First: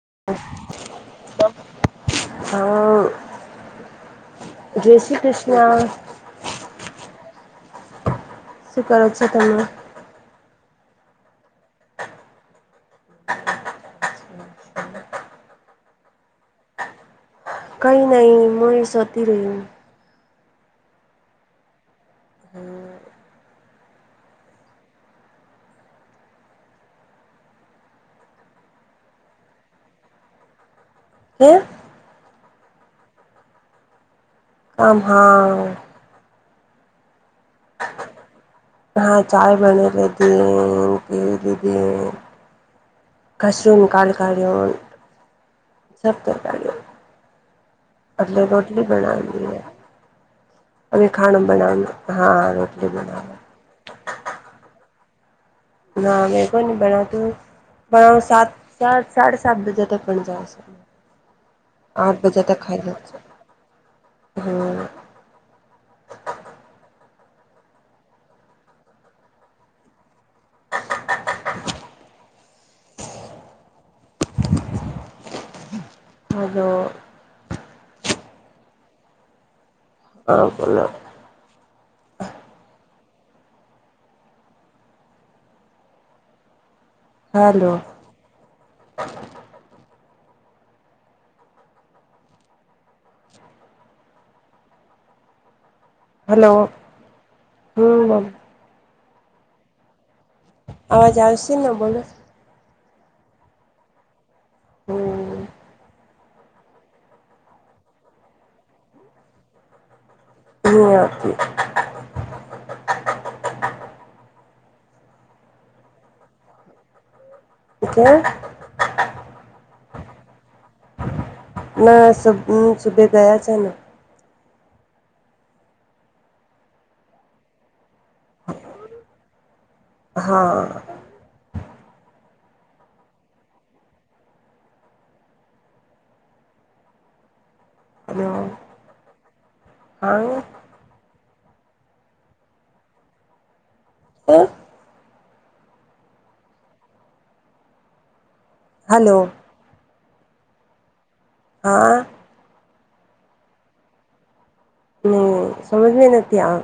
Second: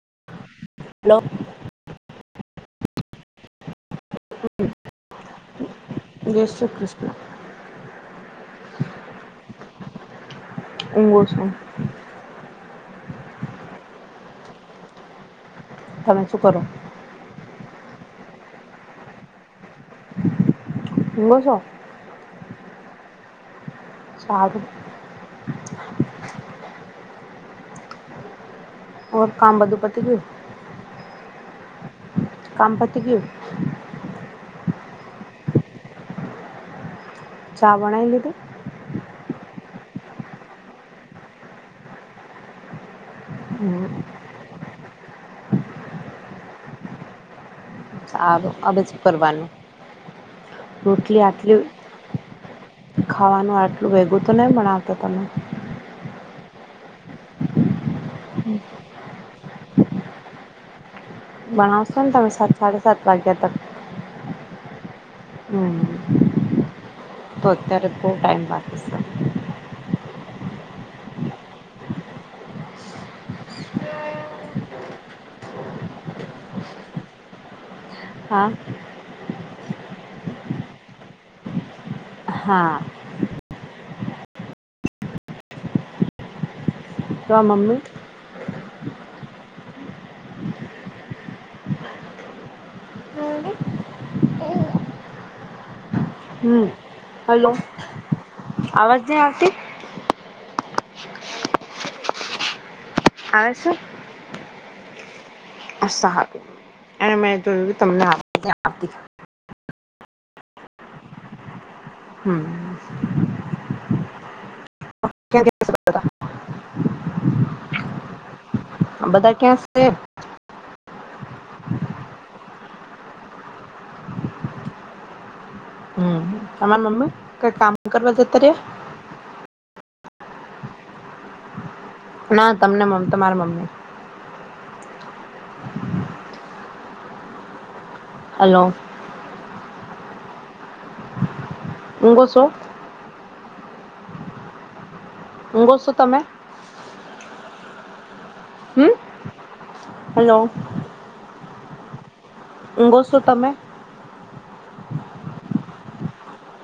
[inaudible] Hello. હઓ, જય શ્રી કૃષ્ણ. જય શ્રી કૃષ્ણ. શું કરો છો તમે? ઊંઘુ છું. તમે શું કરો? કઈ નહી મનીષ જતી રહી. [inaudible] સારું ઓર કામ બધુ પતી ગયું કે કામ પતી ગિયું આમ હા ચા બનાવી લીધું હા ચાય બણે લીધી અને પીઈ લીધી કશરરૂમ હમ કાલકાળ સ તરકાર્યો આ અ છે પરવાની અને રોટલી ખાણું આટલી બનાવ હા રોટલી બનાવ ખાવાનું આટલું ભેગું તો નહી પણ તો પણે ના મે કો ન બનાતું સાત ચાર સાડે સાત બજે તક બન જાય છે. બણવશો ને તમે સાત સાડ સાત વાગ્યા તક હમ્મ. હમ તો અત્યારે બહુ ટાઈમ બાકી સર [inaudible] હલો હા હા બોલો હા કા હલો મમ્મી [inaudible] હલો હમ્મ હલો હમ અવાજ ની આવતી આવાજ આવશે ન બોલો આવ શું હમ્મ સારું એ મેં જોયું તમને્યા [unintelligible] હમ્મ. [inaudible] ક્યાં એ બધા ક્યાં છે. ના સુબે ગયા છે ને અમાર મમ્મી કઈ કામ કરવા જતા ર્યા હા. ના તમને તમારી મમ્મી હલો હા. [unintelligible] હું ગો છો તમે? હલો હેલો હા. ઊંઘો છો તમે? ની સમજ મે નથી આ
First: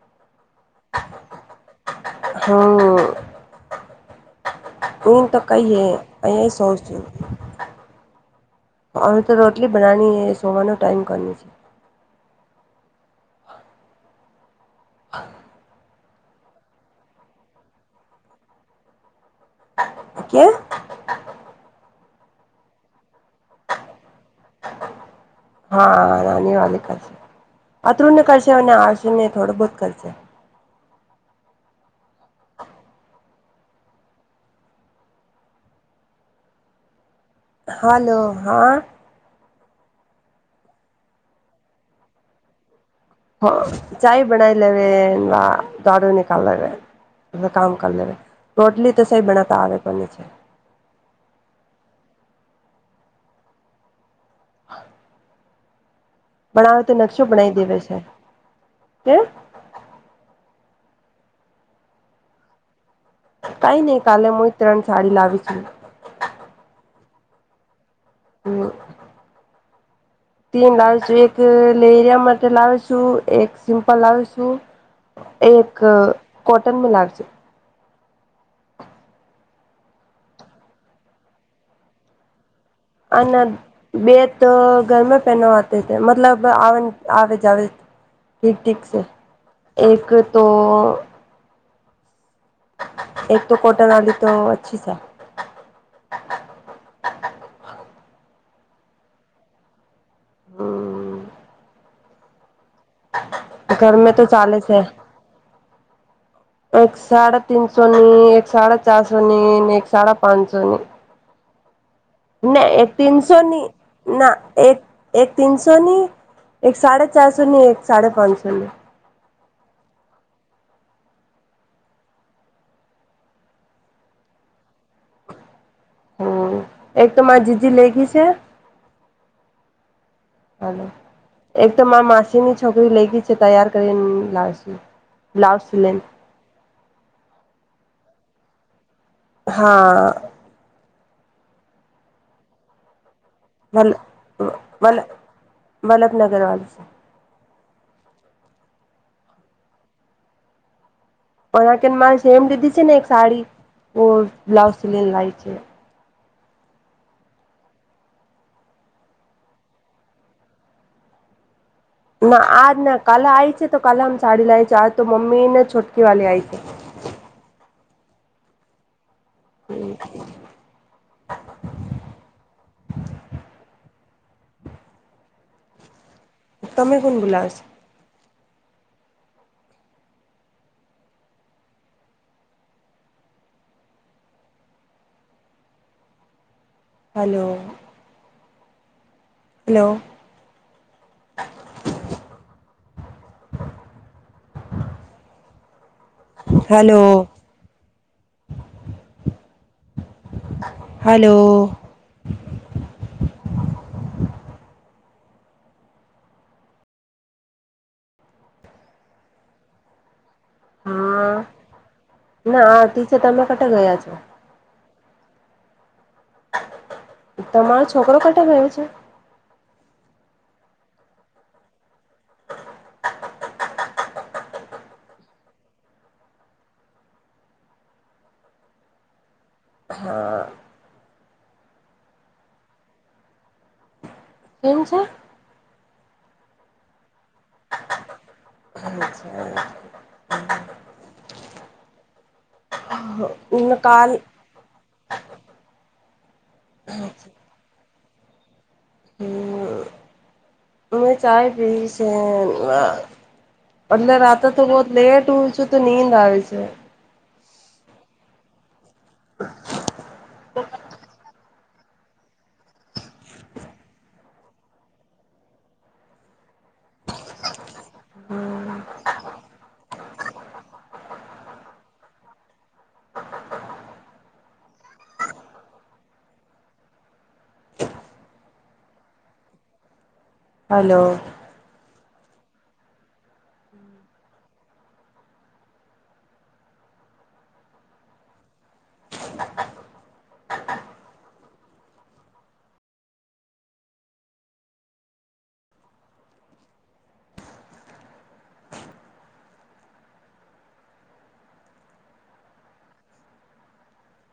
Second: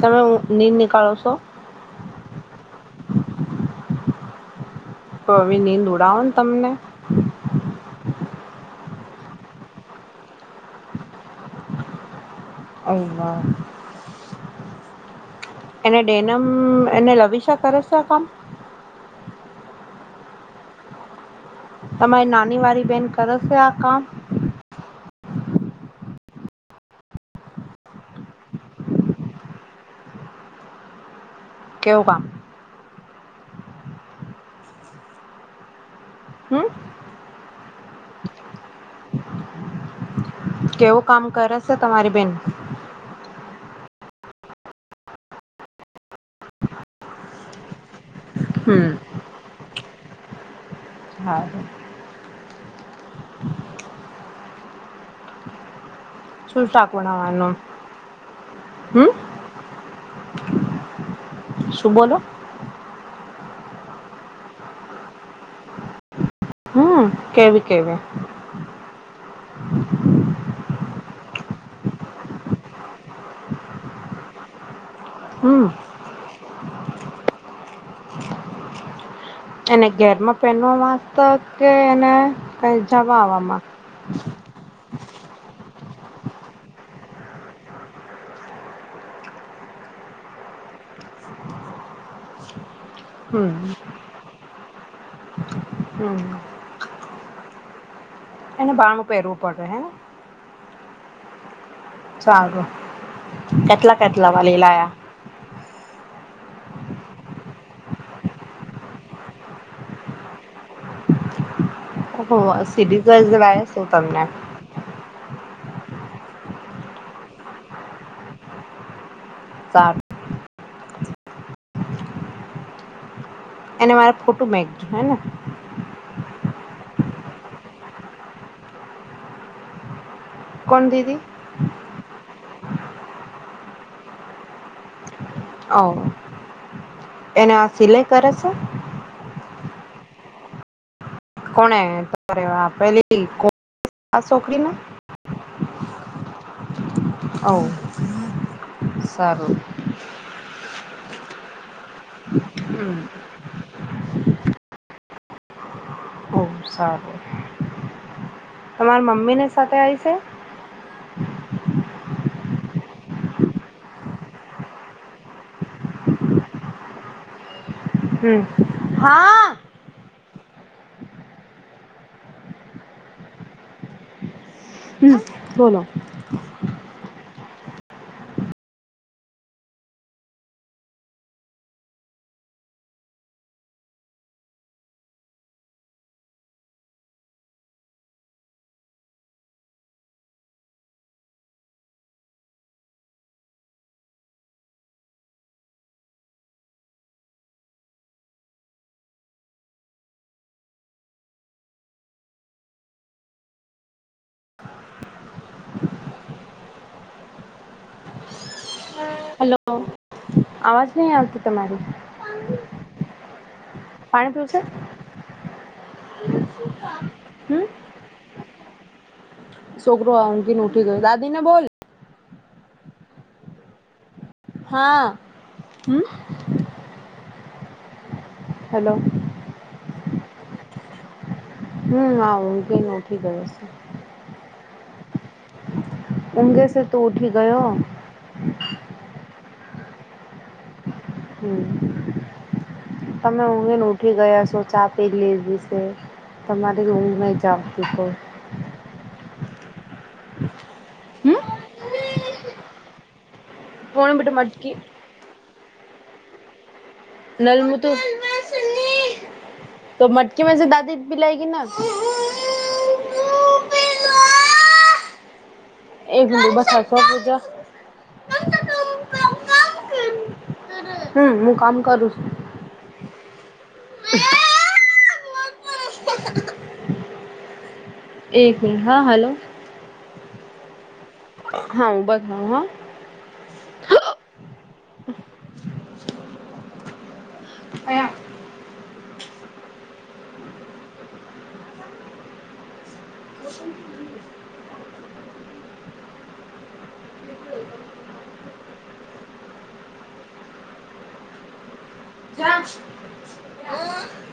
તમે નીર નીકાળો છો હમ્મ. તું તો હવે કહીએે નીંદ ઉડાવો ને અહીં [inaudible] તમને સોચ છું હવે તો રોટલી બનાવાની સુવાનો ટાઈમ કરની છે અમાં [unintelligible] [inaudible] એને ડેનમ અને લવિશા કરે છેઆ કામ કેમ? તમારી નાની વાળી બહેન કરેશે આ કામ હા નાની વાળી કરશે અતુ્ય કરશે અને આશિને થોડો બહુત કરશે કેવ વામ [unintelligible] હમ હલો હા કેવું કામ કરેશે તમારી બેન હ [unintelligible] ચાય બનાવી લેવે ને વા દાડો નિકાલ લેેવે તમે કામ કર લેવે રોટલી હમ તો સહી બનાવતા આવે કોની છે હા શું બણાવે શાક તો નકશો બનાવવાનું બનાવી દેવે હમ છે [unintelligible] શું બોલો કઈ નહી કાલે હું ત્રણ સાડી લાવી છું. હમમ કેવી કેવી. [inaudible] તીન લાવી છું એક લેરિયા માટે લાવી છું એક સિમ્પલ લાવી છું. હમ એક કોટન નુ લાવીશું એને ઘેરમાં પહેનવા [unintelligible] કે એને કઈ જવા અને આવવામાં બે તો ઘર માં પહેરવા માટે મતલબ આવે જાવે. ઠીક ઠીક છે, એક તો એક હમ તો કોટન આલ્યું તો અચ્છી છે. હમ એને બારણું પહેરવું પડે હેને હમ. સારું ઘર કેટલા મા તો કેટલા ચાલે વાલી છે. એક સાડા ત્રણસોની એક સાડા ચારસો ની અને એક સાડા પાંચસો ની લાયા ના એક સિરીઝ તીનસોની લાયા શું તમને ના એક [unintelligible] તીન સોની એક સાડાચારસોની એક સાડાપાંચસોની સારું એને મારે ફોટો મેકયુ હે ને હમ [unintelligible] એક તો મારી જીજી લઈ ગઈ છે. હલો કોણ દીદી [inaudible] એક તો મારી માસીની છોકરી લઈ ગઈ છે. તૈયાર કરીને લાવશે બ્લાઉઝ ઓ સિલાઈને [unintelligible] એને આ સિલાઈ કરે છે. હા. કોણે [inaudible] પેલી કો- વલ આ છોકરીને વલ વલ્લભનગર આવશે. હ [unintelligible] સારું પણ કેમ ના મારે સેમ લીધી છે ને હમ એક સાડી બ્લાઉઝ સીવીને લાવી છે. સારુ તમારા મમ્મી ને સાથે આવી છે. ના આજ ના કાલે આય છે તો કાલે આમ સાડી લાવી છે આજ તો મમ્મી ને છોટકી વાળલી આય છે. [inaudible] હમ હા. [unintelligible] હમ બોલો. તમે કોણ બુલાવે છે? Hello. Hello. [unintelligible] Hello. Hello. [unintelligible] Hello અવાજ નહી હા આવતી તમારી ના ટીચર તમે કટે ગયા છો પાણી પીવ છે. હમ તમારો છોકરો કટે ગયો છે. છોકરો ઉંધીન ઉઠી ગયો દાદી ને બોલ. હા હમ. હલો. હા હમ હ ઊંઘીન ઉઠી ગયો છે. કેમ છે. ઊંગેસે તો ઉઠી ગયો. હમ [unintelligible] હમ તમે ઊઘીને ઉઠી કાલ ગયા છો ચા પી લેવીશે તમારી રૂમ નહી જાવતી કોઈ હ [unintelligible] હ [unintelligible] હમ ચાય પીસ અનેલે કોણ બેટા રાતા તો મટકી બહ લેટ હ છ. તો નીંદ આવે છે. [unintelligible] લલમતું [unintelligible] તો મટકી મેસે દાદી પલાયગી ના હ રબે [unintelligible] એક દિડી બસાસર પૂજા [unintelligible] હમ હમ હું કામ કરું છુ. એક મિનિટ હા હલો હલો હા હું [unintelligible] બધ હા અયા હા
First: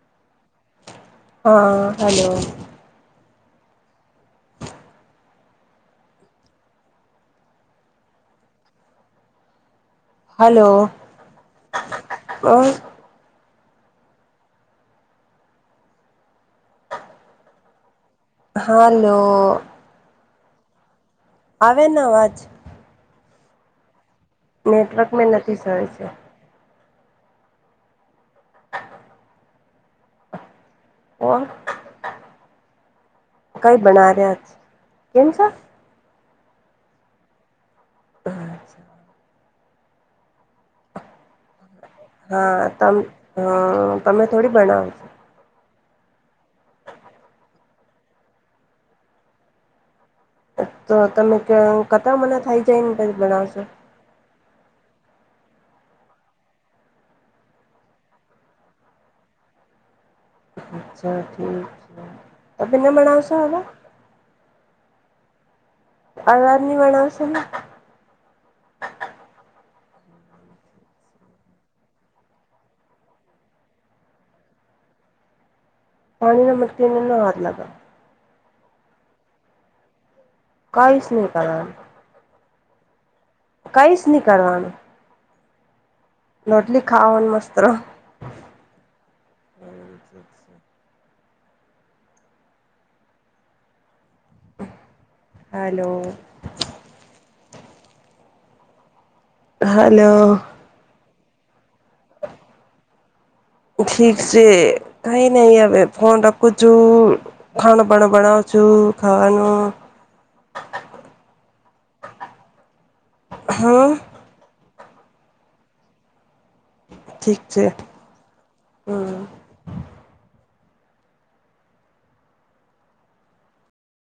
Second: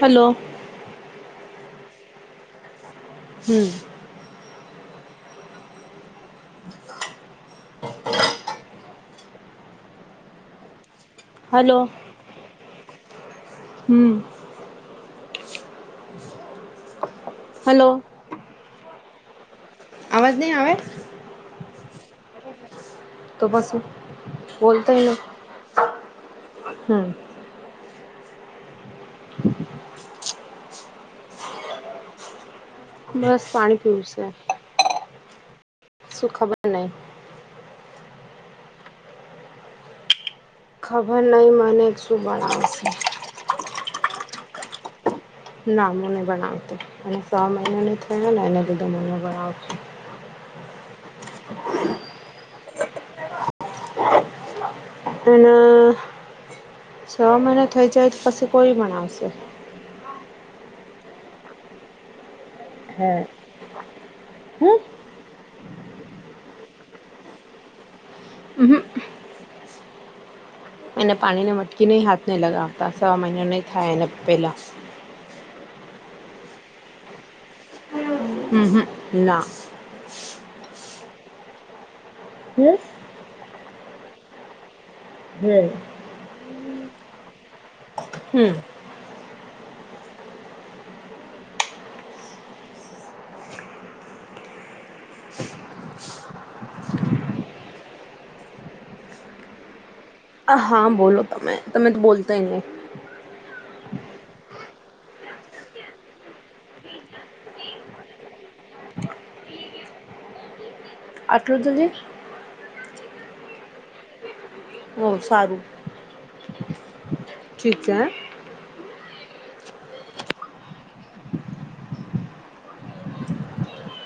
હલો હા હલો હમ હલો હલો હ [unintelligible] હમ હલો હાલો અવાજ નહીં આવે આવેન અવાજ તો પસી નેટવર્ક મે નથી સય છે [unintelligible] હમ હ. બસ પાણી કઈ પીવું બના્યા કેમ છે? સુ ખાબર ન. હચછા. ખબર નહી માને. હા ત તમે થોડી બનાવ છો. ના મને બણાવતો અને સો મહિના ન થયો ને એને લીધું મને બણાવતો. તો તમે કતા મને થઇ જાયને બનાવશો? અને. છ મહિના થઈ જાય તો પછી કોઈ પણ આવશે. અચ્છા ઠીક છે. તો ભના હે માણસસ આવ હતા. હમ. અલાદની વણાવ શેની [unintelligible] એને પાણી ને મટકી નઈ હાથ નહિ લગાવતા સવા મહિનો નહી થાય એને પેલા. પાણી ના મટીકીને હાથ ન લગા હમ-હમ ના. કઈશ નીકલ હ કઈશ નહી કરવાનું. હ. રોટલી ખાવાને મસ્ત્ રહો. હમ હચ્છા -અચ્છા હલો. હા. હા બોલો તમે. તમે તો બોલતાય નહી ઠીક છે કઈ નઈ હવે ફોન રખું છું ખાણ- પાણ બનાવ છું. શું ખાવાનું? આટલું જલદી? હા. બહ સારું. ઠીક છે હા.